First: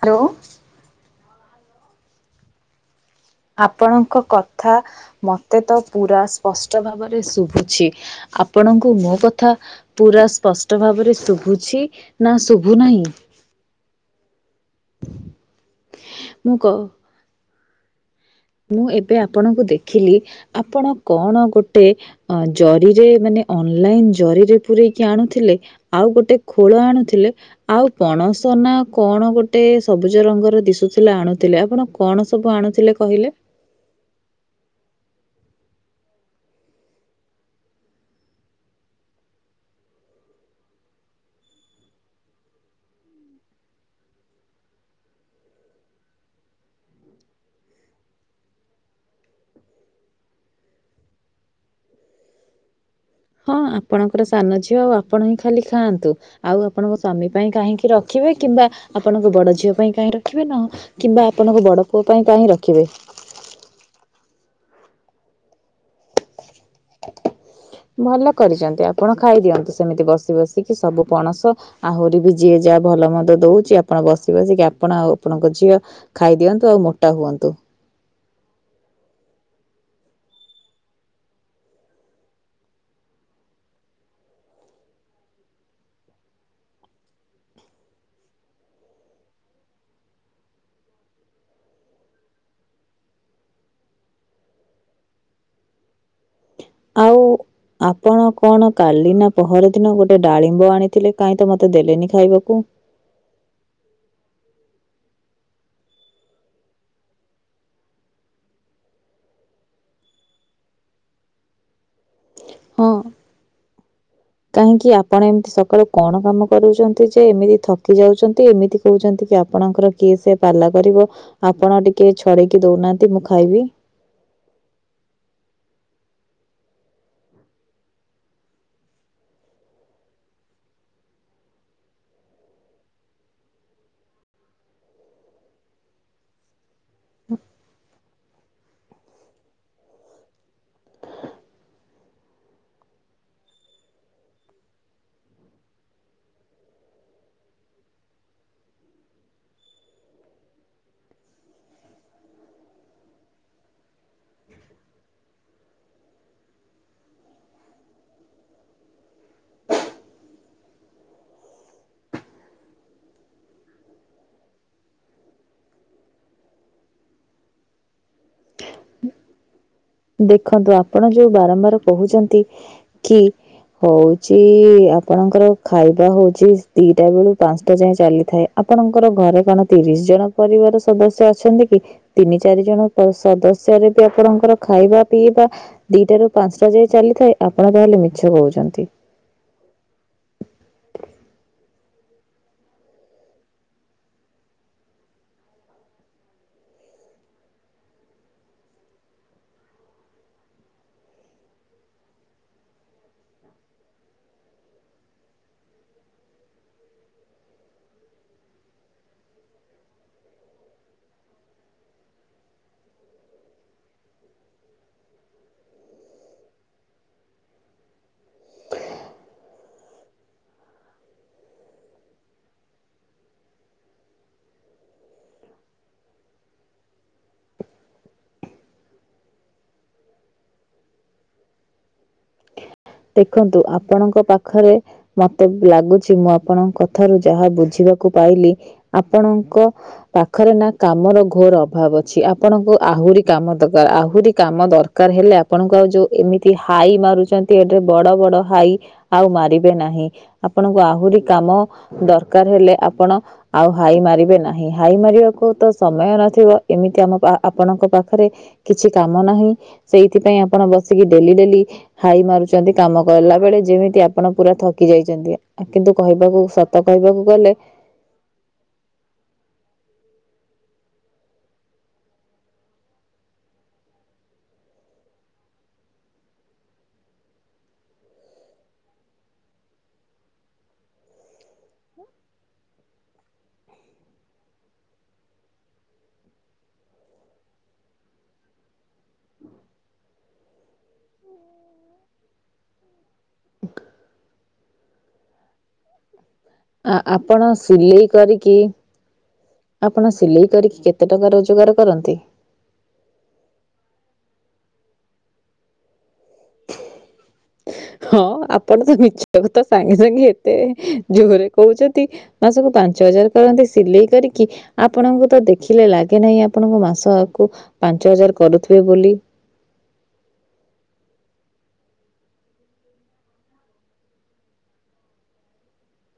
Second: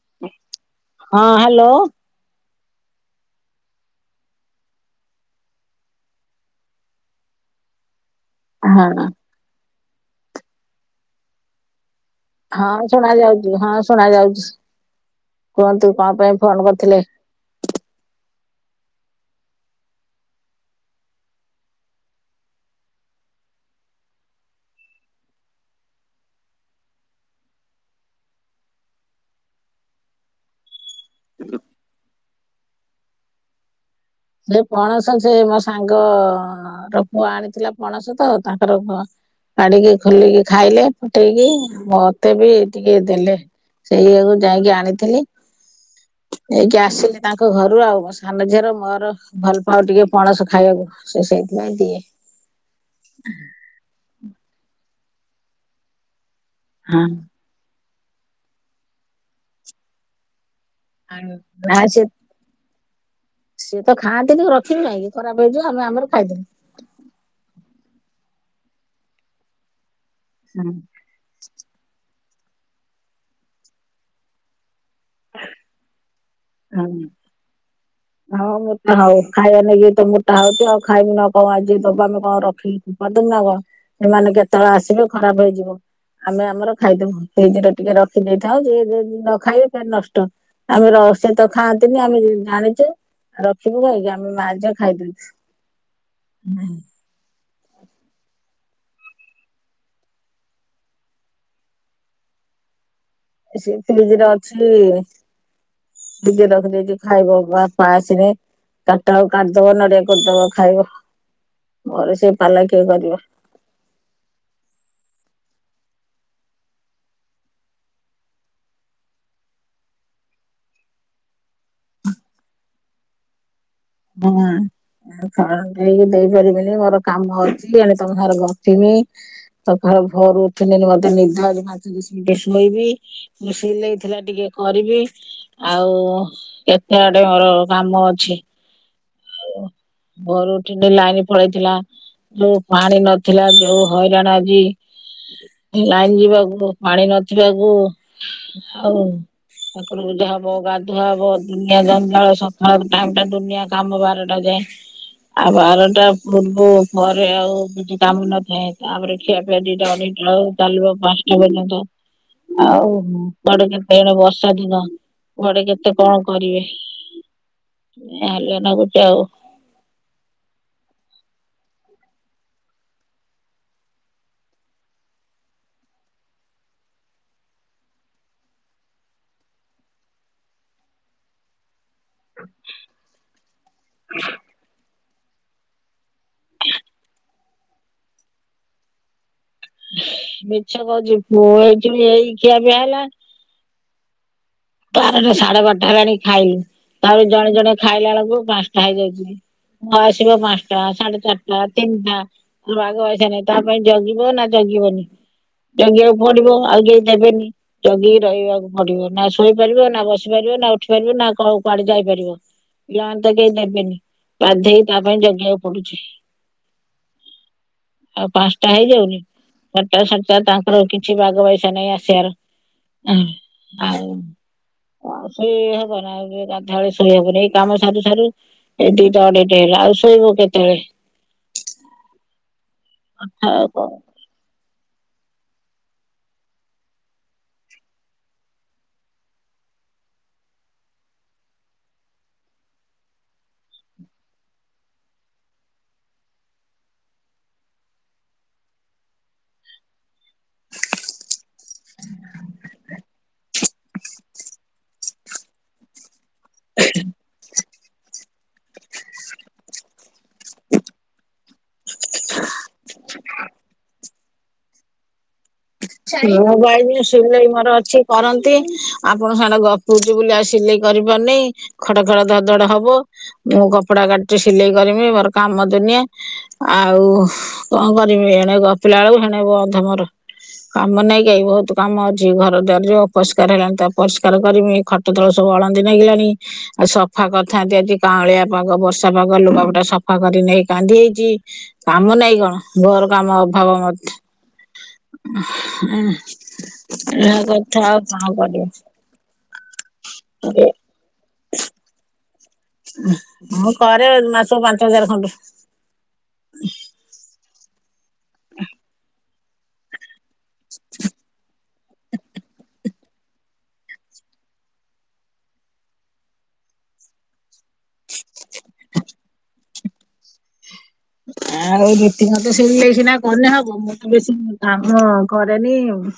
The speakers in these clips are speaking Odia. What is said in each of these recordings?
ହ୍ୟାଲୋ। ହଁ ହ୍ୟାଲୋ। ଆପଣଙ୍କ କଥା ମୋତେ ତ ପୁରା ସ୍ପଷ୍ଟ ଭାବରେ ଶୁଭୁଛି ଆ ହଁ ପଣଙ୍କୁ ମୋ କଥା ପୁରା ସ୍ପଷ୍ଟ ଭାବରେ ଶୁଭୁଛି? ନା ଶୁଭୁ ହଁ ନାହିଁ? ଶୁଣା ଯାଉଛି ହଁ ଶୁଣ ଯାଉଛି, କୁହନ୍ତୁ କଁ ପାଇଁ ମୁଁ କ ଫୋନ କରିଥିଲେ? ମୁଁ ଏବେ ଆପଣଙ୍କୁ ଦେଖିଲି ଆପଣ କଣ ଗୋଟେ ଅ ଜରିରେ ମାନେ ଅନଲାଇନ୍ ଜରିରେ ପୂରେଇକି ଆଣୁଥିଲେ। ଆଉ ଗୋଟେ ଖୋଳ ଆଣୁଥିଲେ। ଆଉ ପଣସ ନା କଣ ଗୋଟେ ସବୁଜ ରଙ୍ଗର ଦିଶୁଥିଲା ଆଣୁଥିଲେ ଆପଣ କଣ ସବୁ ଆଣୁଥିଲେ କହିଲେ? ସେ ପଣସ ସେ ମୋ ସାଙ୍ଗ ର ପୁଅ ଆଣିଥିଲା ପଣସ ତ ତାଙ୍କର ଅ କାଡ଼ିକି ଖୋଲିକି ଖାଇଲେ ଫଟେଇକି ମତେ ବି ଟିକେ ଦେଲେ। ସେଇଆକୁ ଯାଇକି ଆଣିଥିଲି। ନେଇକି ଆସିଲି ତାଙ୍କ ଘରୁ ଆଉ ମୋ ସାନ ଝିଅର ମୋର। ଭଲ ପାଉ ଟିକେ ପଣସ ଖାଇବାକୁ ସେ ସେଇଥି ପାଇଁ ଦିଏ। ହଁ ଆପଣଙ୍କର ସାନ ଝିଅ ଆଉ ଆପଣ ହିଁ ଖାଲି ଖାଆନ୍ତୁ ଆଉ ଆପଣଙ୍କ ହଁ ସ୍ୱାମୀ ପାଇଁ କାହିଁକି ରଖିବେ କିମ୍ବା ଆପଣଙ୍କ ବଡ଼ ଝିଅ ପାଇଁ କାହିଁ ରଖିବେ ନ କିମ୍ବା ଆପଣଙ୍କ ନା ବଡ଼ ସେ ପୁଅ ପାଇଁ କାହିଁ ରଖିବେ। ସିଏ ତ ଖାଆନ୍ତିନି ରଖିବି କାହିଁକି ଖରାପ ହେଇଯିବ ଆମେ ଆମର ଖାଇଦେନୁ। ଭଲ କରିଚନ୍ତି ଆପଣ ଖାଇଦିଅନ୍ତୁ ସେମିତି ବସି ହଁ ବସିକି ସବୁ ପଣସ ଆହୁରି ବି ଯିଏ ଯାହା ଭଲ ମନ୍ଦ ଦଉଚି ଆପଣ ବସି ବସିକି ଆପଣ ଆଉ ଆପଣଙ୍କ ଝିଅ ଖାଇ ଦିଅନ୍ତୁ ଆଉ ମୋଟା ହୁଅନ୍ତୁ। ହଁ ହଁ ମୋଟା ହଉ ଖାଇବା ନେଇକି ତ ମୋଟା ହଉଚୁ ଆଉ ଖାଇବୁନି ଆଉ କଣ ଆଜି ଦବା ଆମେ କଣ ରଖି ଫୋପାଦମୁନା କଣ ଏମାନେ କେତେବେଳେ ଆସିବେ ଖରାପ ହେଇଯିବ। ଆମେ ଆମର ଖାଇଦବୁ ଫ୍ରିଜରେ ଟିକେ ରଖିଦେଇଥାଉ ଯିଏ ଯଦି ନ ଖାଇବେ ତାହେନେ ନଷ୍ଟ। ଆମେ ରସ୍ ସେ ତ ଖାଆନ୍ତିନି ଆମେ ଜାଣିଚେ ରଖିବୁ କାହିଁକି ଆମେ ମା ଝିଅ ଖାଇଦେଉଛୁ। ନାଇ ଆଉ ଆପଣ କଣ କାଲି ନା ପହରଦିନ ଗୋଟେ ଡ଼ାଳିମ୍ବ ଆଣିଥିଲେ କାହିଁ ତ ମତେ ଦେଲେନି ଖାଇବାକୁ? ଏ ସେ ଫିଜରେ ଅଛି। ଟିକେ ରଖିଦେଇଛି ଖାଇବ ବାପା ଆସିନି। କାଟା ହଉ କାଟିଦବ ନଡିଆ କୋରିଦବ ଖାଇବ ମୋର ସେ ପାଲା କିଏ ହଁ କରିବ। କାହିଁକି ଆପଣ ଏମିତି ସକାଳୁ କଣ କାମ କରୁଛନ୍ତି ଯେ ଏମିତି ଥକି ଯାଉଛନ୍ତି ଏମିତି କହୁଛନ୍ତି କି ଆପଣଙ୍କର କିଏ ସେ ପାଲା କରିବ ଆପଣ ଟିକେ ଛଡେଇକି ଦଉନାହାନ୍ତି ମୁଁ ଖାଇବି। ହଁ। ଆଉ କାହାକୁ ନେଇକି ଦେଇ ପାରିବିନି ମୋର କାମ ଅଛି ଏଣେ ତ ଘରକାମ କିଛି ହେଇନି। ସଫା ଘରୁ ଫିନାଇନ୍ ଅଧେ ନେଇଯା ମୁଁ ମାଜିବି ବେସିନ ଧୋଇବି। ମୁଁ ସିଲେଇଥିଲା ଟିକେ କରିବି। ଆଉ କେତେ ଆଡେ ମୋର କାମ ଅଛି। ଭୋରୁ ଉଠିଲେ ଲାଇନ୍ ପଳେଇଥିଲା। ଯୋଉ ପାଣି ନଥିଲା ଯୋଉ ହଇରାଣ ଆଜି ଲାଇନ୍ ଯିବାକୁ ପାଣି ନଥିବାକୁ ଆଉ ଠାକୁର ପୂଜା ହବ ଗାଧୁଆ ହବ ଦୁନିଆ ଜଞ୍ଜାଳ ସକାଳ ଟାଇମ୍ ଟା ଦୁନିଆ କାମ ବାରଟା ଯାଏଁ। ଆଉ ବାରଟା ପୂର୍ବୁ ପରେ ଆଉ କିଛି କାମ ନଥାଏ ତାପରେ ଖିଆ ପିଆ ଦିଟା ଅଢେ଼ଇଟା ହବ ଚାଲିବ ପାଞ୍ଚଟା ପର୍ଯ୍ୟନ୍ତ। ଆଉ କୁଆଡ଼େ କେତେ ଏଣେ ବର୍ଷା ଦିନ କୁଆଡେ କେତେ କଣ କରିବେ ଏ ହାଲିଆ ଲାଗୁଛି ଆଉ। ଦେଖନ୍ତୁ ଆପଣ ଯୋଉ ବାରମ୍ବାର କହୁଛନ୍ତି କି ହଉଛି ଆପଣଙ୍କର ଖାଇବା ହଉଛି ଦିଟା ବେଳୁ ପାଞ୍ଚଟା ଯାଏଁ ଚାଲିଥାଏ ଆପଣଙ୍କର ଘରେ କଣ ତିରିଶ ଜଣ ପରିବାର ସଦସ୍ୟ ଅଛନ୍ତି କି? ତିନି ଚାରି ଜଣ ତ ସଦସ୍ୟ ରେ ବି ଆପଣଙ୍କର ଖାଇବା ପିଇବା ଦିଟା ରୁ ପାଞ୍ଚଟା ଯାଏ ଚାଲିଥାଏ ଆପଣ ତାହେଲେ ମିଛ କହୁଛନ୍ତି। ମିଛ କହୁଛି ମୁଁ ଆକ୍ଚୁଲି ଏଇ ଖିଆ ପିଆ ହେଲା ବାରେଟା ସାଢେ ବାରଟା ହେଲାଣି ଖାଇଲୁ ତାପରେ ଜଣେ ଜଣେ ଖାଇଲା ବେଳକୁ ପାଞ୍ଚଟା ହେଇଯାଇଛି। ପୁଅ ଆସିବ ପାଞ୍ଚଟା ସାଢେ ଚାରିଟା ତିନିଟା ପୁଅର ବାଗ ବାଇଶ ନାହିଁ ତା ପାଇଁ ଜଗିବ ନାଁ ଜଗିବନି? ଜଗିବାକୁ ପଡିବ ଆଉ କେହି ଦେବେନି ଜଗିକି ରହିବାକୁ ପଡିବ ନା ଶୋ ଶୋଇପାରିବ ନାଁ ବସିପାରିବ ନାଁ ଉଠିପାରିବ ନାଁ କ କୁଆଡେ ଯାଇପାରିବ। ପିଲା ମାନେ ତ କେହି ଦେବେନି ଗାଧେଇ ତା ପାଇଁ ଜଗିବାକୁ ପଡୁଛି। [inaudible] ଆଉ ପାଞ୍ଚଟା ହେଇଯାଉନି ଚାରିଟା ସାଢେ ଚାରିଟା ତାଙ୍କର କିଛି ବାଗ ବାଇସ ନାହିଁ ଆସିବାର। ହଁ ଆଉ ଆଉ ଶୋଇ ହବନା ଆଉ ଗାଧୁଆବେଳେ ଶୋଇ ହବନି ଏଇ କାମ ସାରୁ ସାରୁ ଏଇ ଦି ଟା ଅଢେଇଟା ହେଲା ଆଉ ଶୋଇବୁ କେତେବେଳେ। ଦେଖନ୍ତୁ ଆଉ କଣ ଆପଣଙ୍କ ପାଖରେ ମତେ ଏବେ ଲାଗୁଛି ମୁଁ ଆପଣଙ୍କ କଥାରୁ ଯାହା ବୁଝିବାକୁ ପାଇଲି ଆପଣଙ୍କ ପାଖରେ ନାଁ କାମର ଘୋର ଅଭାବ ଅଛି ଆପଣଙ୍କୁ ଆହୁରି କାମ ଦରକାର ଆହୁରି କାମ ଦର କାର ହେଲେ ଆପଣଙ୍କୁ ଆଉ ଯୋଉ ଏମିତି ହାଇ ମାରୁଛନ ନ୍ତି ଏ ଯୋଉ ବଡ ବଡ ହାଇ ଆଉ ମାରିବେ ନାହିଁ ଆପଣଙ୍କୁ ଆହୁରି କାମ ଦରକାର ହେଲେ ଆପଣ ଆଉ ହାଇ ମାରିବେ ନାହିଁ ହାଇ ମାରିବାକୁ ତ ସମୟ ନ ଥିବ ଏମିତି ଆମ କା ଆ ଆପଣଙ୍କ ପାଖରେ କିଛି କାମ ନାହିଁ ସେଇଥିପାଇଁ ଆପଣ ବସିକି ଡେଲି ଡେଲି ହାଇ ମାରୁ ଛନ୍ତି କାମ କଲା ବେଳେ ଯେମିତି ଆପଣ ପୁରା ଥକି ଯାଇଛନ୍ତି। କିନ୍ତୁ କହିବାକୁ ମୁଁ କହିଲି ସତ ବୋଲି କହିବାକୁ ସିଲେଇ ଗଲେ ମୋର ଅଛି। କରନ୍ତି, ଆପଣ ସାଙ୍ଗରେ ଗପୁଚି ବୋଲି ଆଉ ସିଲେଇ କରିପାରୁନେଇ। ଖଡ଼ ଖଡ଼ ଧଡ଼ ଧଡ଼ ହବ, ମୁଁ କପଡା କାଟଚି ସିଲେଇ କରିମି, ମୋର କାମ ଦୁନିଆ। ଆଉ କଣ କରିବି, ଏଣେ ଗପିଲା ବେଳକୁ ହେଣେ ଅଧେ ମୋର କାମ ନାଇଁ କାଇ ବହୁତ କାମ ଅଛି, ଘର ଦ୍ୱାର ଯୋଉ ଅପରିଷ୍କାର ହେଲାଣି ତାକୁ ପରିଷ୍କାର କରମି ଖ ଟ ତଳ ସବୁ ଅଳନ୍ଦି ନାଗିଲାଣି ଆଉ ସଫା କରିଥାନ୍ତି ଆଜି କାଉଁଳିଆ ପାଗ ବର୍ଷା ପାଗ ଲୁଗାପଟା ସଫା କରି ନେଇ କାଣ୍ଡି ହେଇଚି। କାମ ନାଇଁ କଣ ଘୋର କାମ ଅଭାବ ମତ ଏଁ। ଆ ଆପଣ ସିଲେଇ କରିକି କରିବି ଆପଣ ସିଲେଇ କରିକି କେ ତେ ଟଙ୍କା ରୋଜଗାର କରନ୍ତି? ମୁଁ କରେ ମାସକୁ ପାଞ୍ଚ ହଜାର ଖଣ୍ଡେ। ହଁ ଆପଣ ତ ମିଛ କଥା ସାଙ୍ଗେ ସାଙ୍ଗେ ଏତେ ଜୋହରେ କହୁଛନ୍ତି। ମାସକୁ ପାଞ୍ଚ ହଜାର କରନ୍ତି, ସିଲେଇ କରିକି ଆପଣଙ୍କୁ ତ ଦେଖିଲେ ଲାଗେ ନାହିଁ, ଆପଣଙ୍କ ମାସକୁ ପାଞ୍ଚ ହଜାର କରୁଥିବେ ବୋଲି। ଆଉ ରୀତି ମତ ସିଲେଇ ସିନା କନେ ହବ, ମୁଁ ତ ବେଶୀ କାମ କରେନି ଆଉ।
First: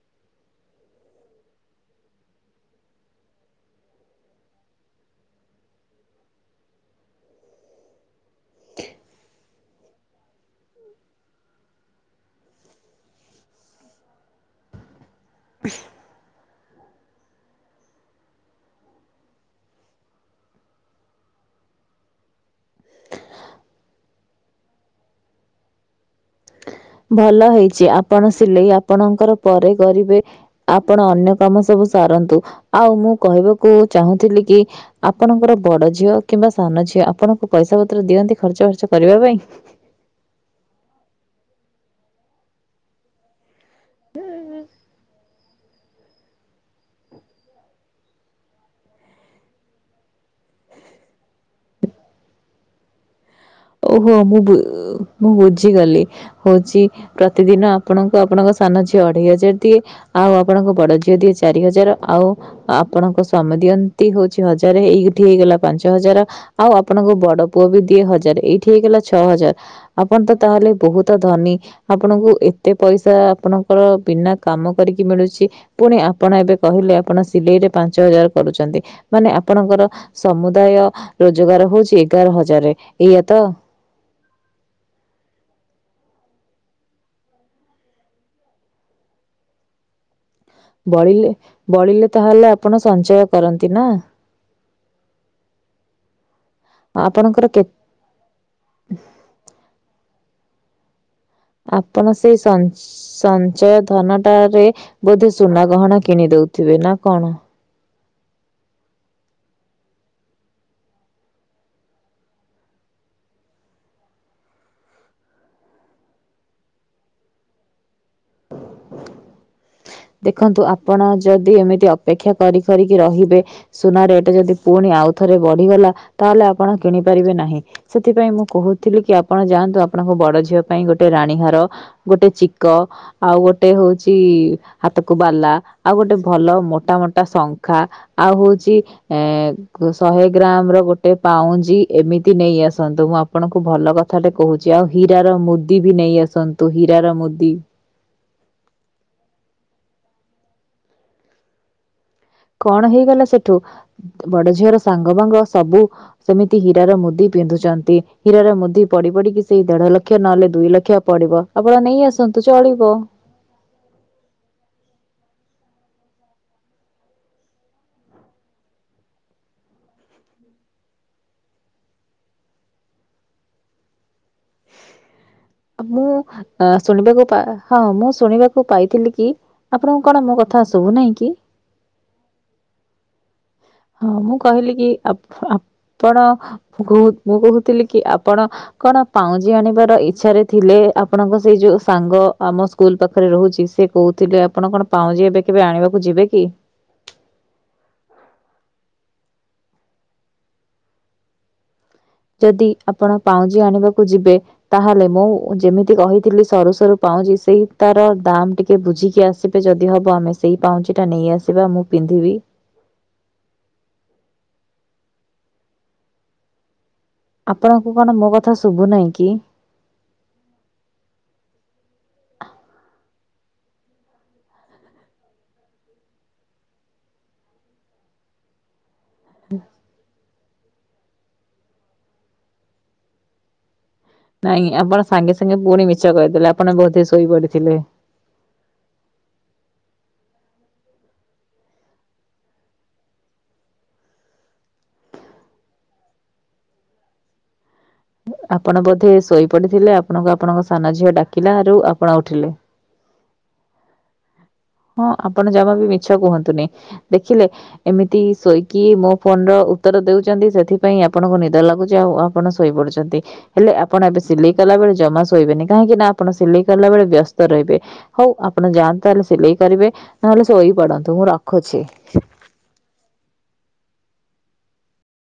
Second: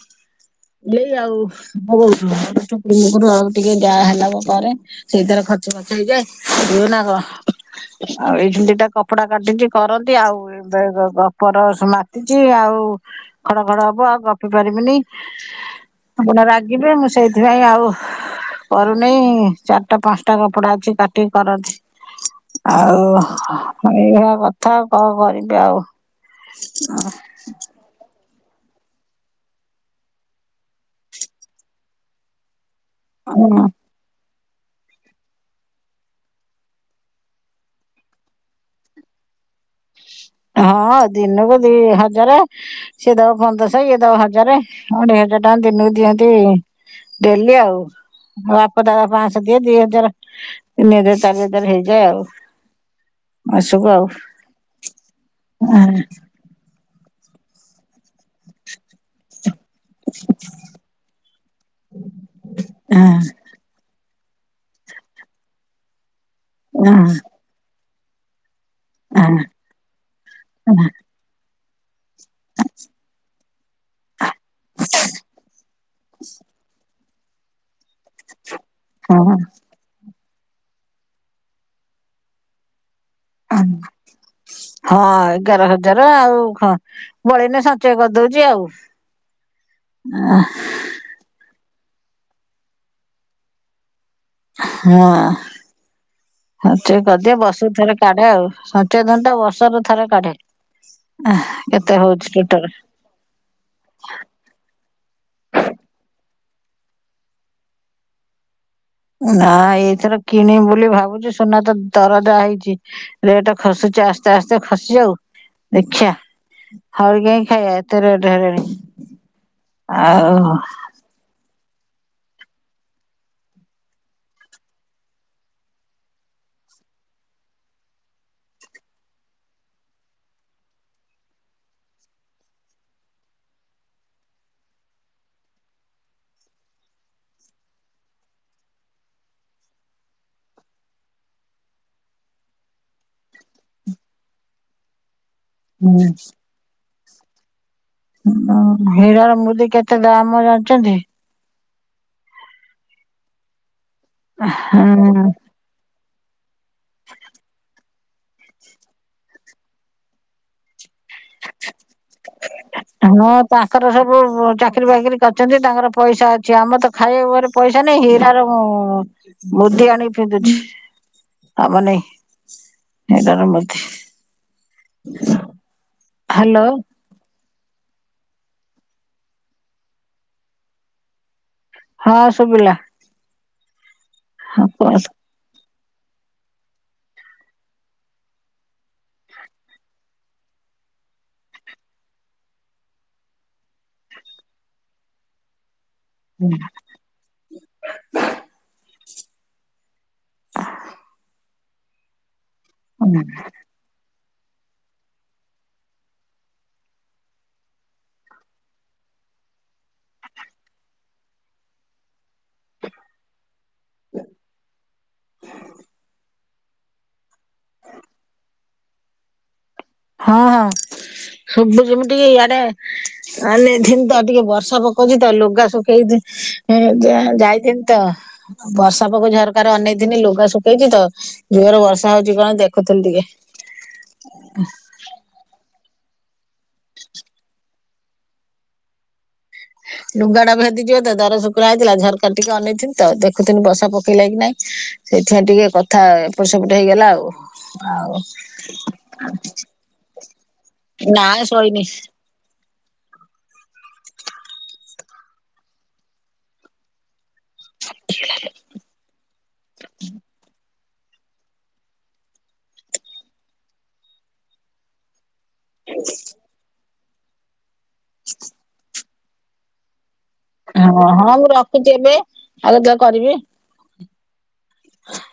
ସିଲେଇ ଆଉ, [unintelligible] ମୋର ଟିକେ ଯା ହେଲା ମୁଁ କରେ। ସେଇଥିର ଖର୍ଚ ବାର୍ଚ ହେଇଯାଏ, ରୁହେନା ଆଉ ଏଇ ଖିଣୀ ଦିଟା କପଡା କାଟିଚି। କରନ୍ତି ଆଉ ଏବେ ଗ ଗପର ସ୍ ମାତିଚି ଆଉ। ଖଡ ଖଡ ହବ ଆଉ ଗପି ପାରିବିନି। ଆପଣ ରାଗିବେ ମୁଁ ସେଇଥିପାଇଁ ଆଉ କରୁନେଇ ଚାଟା ପାଞ୍ଚଟା କପଡା ଅଛି କାଟିକି କରନ୍ତି। ଆଉ ଏଇଭଆ କଥା କଣ କରିବି ଆଉ। ନା। ଭଲ ହେଇଚି ଆପଣ ସିଲେଇ ଆପଣଙ୍କର ପରେ କରିବେ। ଆପଣ ଅନ୍ୟ କାମ ସବୁ ସାରନ୍ତୁ, ଆଉ ମୁଁ କହିବାକୁ ଚାହୁଁଥିଲି କି ଆପଣଙ୍କର ବଡ ଝିଅ କିମ୍ବା ସାନ ଝିଅ ଆପଣଙ୍କୁ ପଇସା ପତ୍ର ଦିଅନ୍ତି ଖର୍ଚ୍ଚ ଫର୍ଚ୍ଚ କରିବା ପାଇଁ। ହଁ ଦିନକୁ ଦି ହଜାରେ। ସିଏ ଦବ ପନ୍ଦଶ ଇଏ ଦବ ହଜାରେ ଅଢେଇ ହଜାର ଟଙ୍କା ଦିନୁକୁ ଦିଅନ୍ତି। ଡେଲି ଆଉ, ବାପ ଦା ପାଞ୍ଚଶହ ଦିଏ ଦିଇ ହଜାର। ତିନିଜାର ଚାରି ହଜାର ହେଇଯାଏ ଆଉ। ମାସକୁ ଆଉ। ଓହୋ ମୁଁ ମୁଁ ବୁଝିଗଲି। ହଉଛି ପ୍ରତିଦିନ ଆପଣଙ୍କୁ ଆପଣଙ୍କ ସାନ ଝିଅ ଅଢେଇ ହଜାର ଦିଏ। ଆଉ ଆପଣଙ୍କ ବଡ ଝିଅ ଦିଏ ଚାରି ହଜାର ଆଉ ଆପଣଙ୍କ ସ୍ଵାମୀ ଦିଅ ତି ହଉଛି ହଜାରେ ଏଇଠି ହେଇଗଲା ପାଞ୍ଚ ହଜାର ଆଉ ଆପଣଙ୍କୁ ବଡ ପୁଅ ବି ଦିଏ ହଜାରେ। ଏଠି ହେଇଗଲା ଛଅ ହଜାର ଆପଣ ତ ତାହେଲେ ବହୁତ ଧନୀ। ଆପଣଙ୍କୁ ଏତେ ପଇସା ଆପଣଙ୍କର ବିନା କାମ କରିକି ମିଳୁଚି। ପୁଣି ଆପଣ ଏବେ କହିଲେ ଆପଣ ସିଲେଇରେ ପାଞ୍ଚ ହଜାର କରୁଚନ୍ତି ମାନେ ହଁ ଆପଣଙ୍କର ସମୁଦାୟ ରୋଜଗାର ହଉଛି ଏଗାର ହଜାରରେ ଏଇଆ ତ। [unintelligible] ହଁ ଏଗାର ହଜାର ଆଉ ହଁ ବଳେଇନେ ସଞ୍ଚୟ କରିଦଉଚି ଆଉ। [unintelligible] ବଳିଲେ ବଳିଲେ ତାହେଲେ ଆପଣ ସଞ୍ଚୟ କରନ୍ତି ନା। ହଁ ସଞ୍ଚୟ କରିଦିଏ, ଆପଣଙ୍କର କେ ବସୁକୁ ଥରେ କାଢେ ଆଉ ସଞ୍ଚୟ ଧନ ଟା ବର୍ଷ ର ଥରେ କାଢେ କେତେ ଆପଣ ହଉଛି ସେଇ ସଂ ଟୋଟଲ। ସଞ୍ଚୟ ଧନ ଟାରେ ବୋଧେ ସୁନା ଗହଣା କିଣି ଦଉଥିବେ ନା କଣ। ଉଁ ନା ଏଇଥର କିଣିବୁ ବୋଲି ଭାବୁଛୁ ସୁନା ତ ଦର ଜା ହେଇଛି। ରେଟ ଖସୁଛି ଆସ୍ତେ ଆସ୍ତେ ଖସିଯାଉ ଦେଖିବା। ହାଉଳି କାହିଁ ଖାଇବା ଏତେ ରେଟ୍ ହେଲେଣି। ଦେଖନ୍ତୁ ଆପଣ ଯଦି ଏମିତି ଅପେକ୍ଷା କରି କରିକି ରହିବେ। ସୁନା ରେଟ ଯଦି ପୁଣି ଆଉଥରେ ବଢିଗଲା ତାହେଲେ ଆପଣ କିଣି ପାରିବେ ନାହିଁ। ସେଥିପାଇଁ ମୁଁ କହୁଥିଲି କି ଆପଣ ଯାଆନ୍ତୁ ଆପଣଙ୍କ ବଡ ଝିଅ ପାଇଁ ଗୋଟେ ରାଣୀ ହାର। ଗୋଟେ ଚିକ ଆଉ ଗୋଟେ ହଉଛି। ହାତକୁ ବାଲା ଆଉ ଗୋଟେ ଭଲ ମୋଟା ମୋଟା ଶଙ୍ଖା। ଆଉ ହଉଛି ଏଁ। ଶହେ ଗ୍ରାମ ର ଗୋଟେ ପାଉଁଜି ଏମିତି ନେଇ ଆସନ୍ତୁ ମୁଁ ଆପଣଙ୍କୁ ଭଲ କଥା। କଥା ଟେ କହୁଛି ଆଉ ହୀରା ର ମୁଦି ବି ହୁଁ, ନେଇ ଆସନ୍ତୁ ହୀରା ର ମୁଦି। ହୁଁ ହିରା ର ମୁଦି କେତେ ଦାମ ଜାଣିଛନ୍ତି। କଣ ହେଇଗଲା ସେଠୁ ବଡ ଝିଅର ସାଙ୍ଗ ହୁଁ। ବାଙ୍ଗ ସବୁ। ସେମିତି ହୀରାର ମୁଦି ପିନ୍ଧୁଚନ୍ତି ହୀରାର ମୁଦି ପଡି ପଡିକି ସେଇ ଦେଢ ଲକ୍ଷ ନହେଲେ ଦୁଇ ଲକ୍ଷ। ପଡିବ ଆପଣ ନେଇ ଆସନ୍ତୁ ଚଳିବ। ହଁ ତାଙ୍କର ସବୁ ବ ଚାକିରୀ ବାକିରି କରିଛନ୍ତି ତାଙ୍କର ପଇସା ଅଛି ଆମ ର ତ ଖାଇବାକୁ ଘରେ। ପଇସା ନାଇଁ ହୀରାର ମୁଁ ମୁଦି ଆଣି କି ପିନ୍ଧୁଛି। କାମ ନାହିଁ ହିରା ର ମୁଦି। ହ ଆଁ ମୁଁ ଆ ଶୁଣିବାକୁ ପା। ହଁ ମୁଁ ଶୁଣିବାକୁ ପାଇଥିଲି କି ଆପଣଙ୍କୁ କଣ ମୋ କଥା ଶୁଭୁନାହିଁ କି। ହଁ ଶୁଭିଲା। ହଁ ମୁଁ ହଁ କହିଲି କି କୁହ। ଆପ ଆପଣ ବ ମୁଁ କହୁଥିଲି କି ଆପଣ। କଣ ପାଉଁଜି ଆଣିବାର ଇଚ୍ଛାରେ ଥିଲେ ଆପଣଙ୍କ ସେଇ ଯୋଉ ସାଙ୍ଗ ଆମ ସ୍ ସ୍କୁଲ ପାଖରେ ରହୁଛି ସେ କହୁଥିଲେ ଆପଣ କଣ ପାଉଁଛି ଏବେ କେବେ ଆଣିବାକୁ ଯିବେ କି। ହୁଁ। ଯଦି ଆପଣ ହଁ। ପାଉଁଜି ଆଣିବାକୁ ଯିବେ। ତାହେଲେ ମୁଁ ଯେମିତି କହିଥିଲି ସରୁ ସରୁ ପାଉଁଜି ସେଇ ତାର ଦାମ ଟିକେ। କେ ବୁଝିକି ଆସିବେ ଯଦି ହବ ଆମେ ସେଇ ପାଉଁଜି ଟା ନେଇ ଆସିବା ମୁଁ ପିନ୍ଧିବି। ଆପଣଙ୍କୁ କଣ ମୋ କଥା ଶୁଭୁ ନାହିଁ କି। ହଁ ହଁ ଶୁଭୁଛି ମୁଁ ଟିକେ ଇଆଡେ। ଆନେଇ ଥିିନି ତ ଟିକେ ବର୍ଷା ପକଉଛି ତ ଲୁଗା ଶୁଖେଇ ଚି ଏଁ ଯା ଯାଇଥିନି ତ। ଅଁ ବର୍ଷା ପକଉଛି ଝରକାରୁ ଅନେଇ ଥିନି‌ ଲୁଗା ଶୁଖେଇଛି ତ ଜୋରେ ବର୍ଷା ହଉଛି କି କଣ ଦେଖୁଥିଲି ଟିକେ। ନାଇଁ ଆପଣ ସାଙ୍ଗେ ସାଙ୍ଗେ ଫୁଣି ମିଛ କହିଦେଲେ ଆପଣ ବୋଧେ ଶୋଇ ପଡିଥିଲେ। ହଁ। ଲୁଗା ଟା ଭେଦିଯିବ ତ ଦର ଶୁଖିଲା ହେଇଥିଲା ଝରକାରେ ଟିକେ ଅନେଇଥିଲି ତ ଦେଖୁଥିଲି ବର୍ଷା ପକେଇଲା କିି ନାଇଁ। ସେଇଥି ପାଇଁ ଟିକେ କଥା ଏପଟ ସେପଟ ହେଇଗଲା ଆଉ ଆଉ। ଆପଣ ବୋଧେ ଶୋଇ ପଡ଼ିଥିଲେ ଆପଣଙ୍କୁ ଆପଣଙ୍କ ସାନ ଝିଅ ନା ଡାକିଲାରୁ ଶୋଇନି ଆପଣ ଉଠିଲେ। ହଁ ଆପଣ ଜମା ବି ମିଛ କୁହନ୍ତୁନି। ଦେଖିଲେ ଏମିତି ଶୋଇକି ମୋ ଫୋନ ର ଉତ୍ତର ଦଉଛନ୍ତି ସେଥି। ପାଇଁ ଆପଣଙ୍କୁ ନିଦ ଲାଗୁଛି ଆଉ ଆପଣ ଶୋଇ ପଡୁଛନ୍ତି ହେଲେ ଆପଣ ଏବେ ସିଲେଇ କଲା ବଳେ ଜମା ଶୋଇବେନି। କାହିଁକି ନା ଆପଣ ସିଲେଇ କଲା ବେଳେ ବ୍ୟସ୍ତ ରହିବେ ହଉ ଆପଣ ଯାଆନ୍ତୁ ତାହଲେ ସିଲେଇ କରିବେ। ନ ହେଲେ ଶୋଇ ହଁ ପଡ଼ନ୍ତୁ ମୁଁ ହଁ ରଖୁଛି। ଏବେ ଆଉ କେତେବେଳେ କରିବି। ହଁ।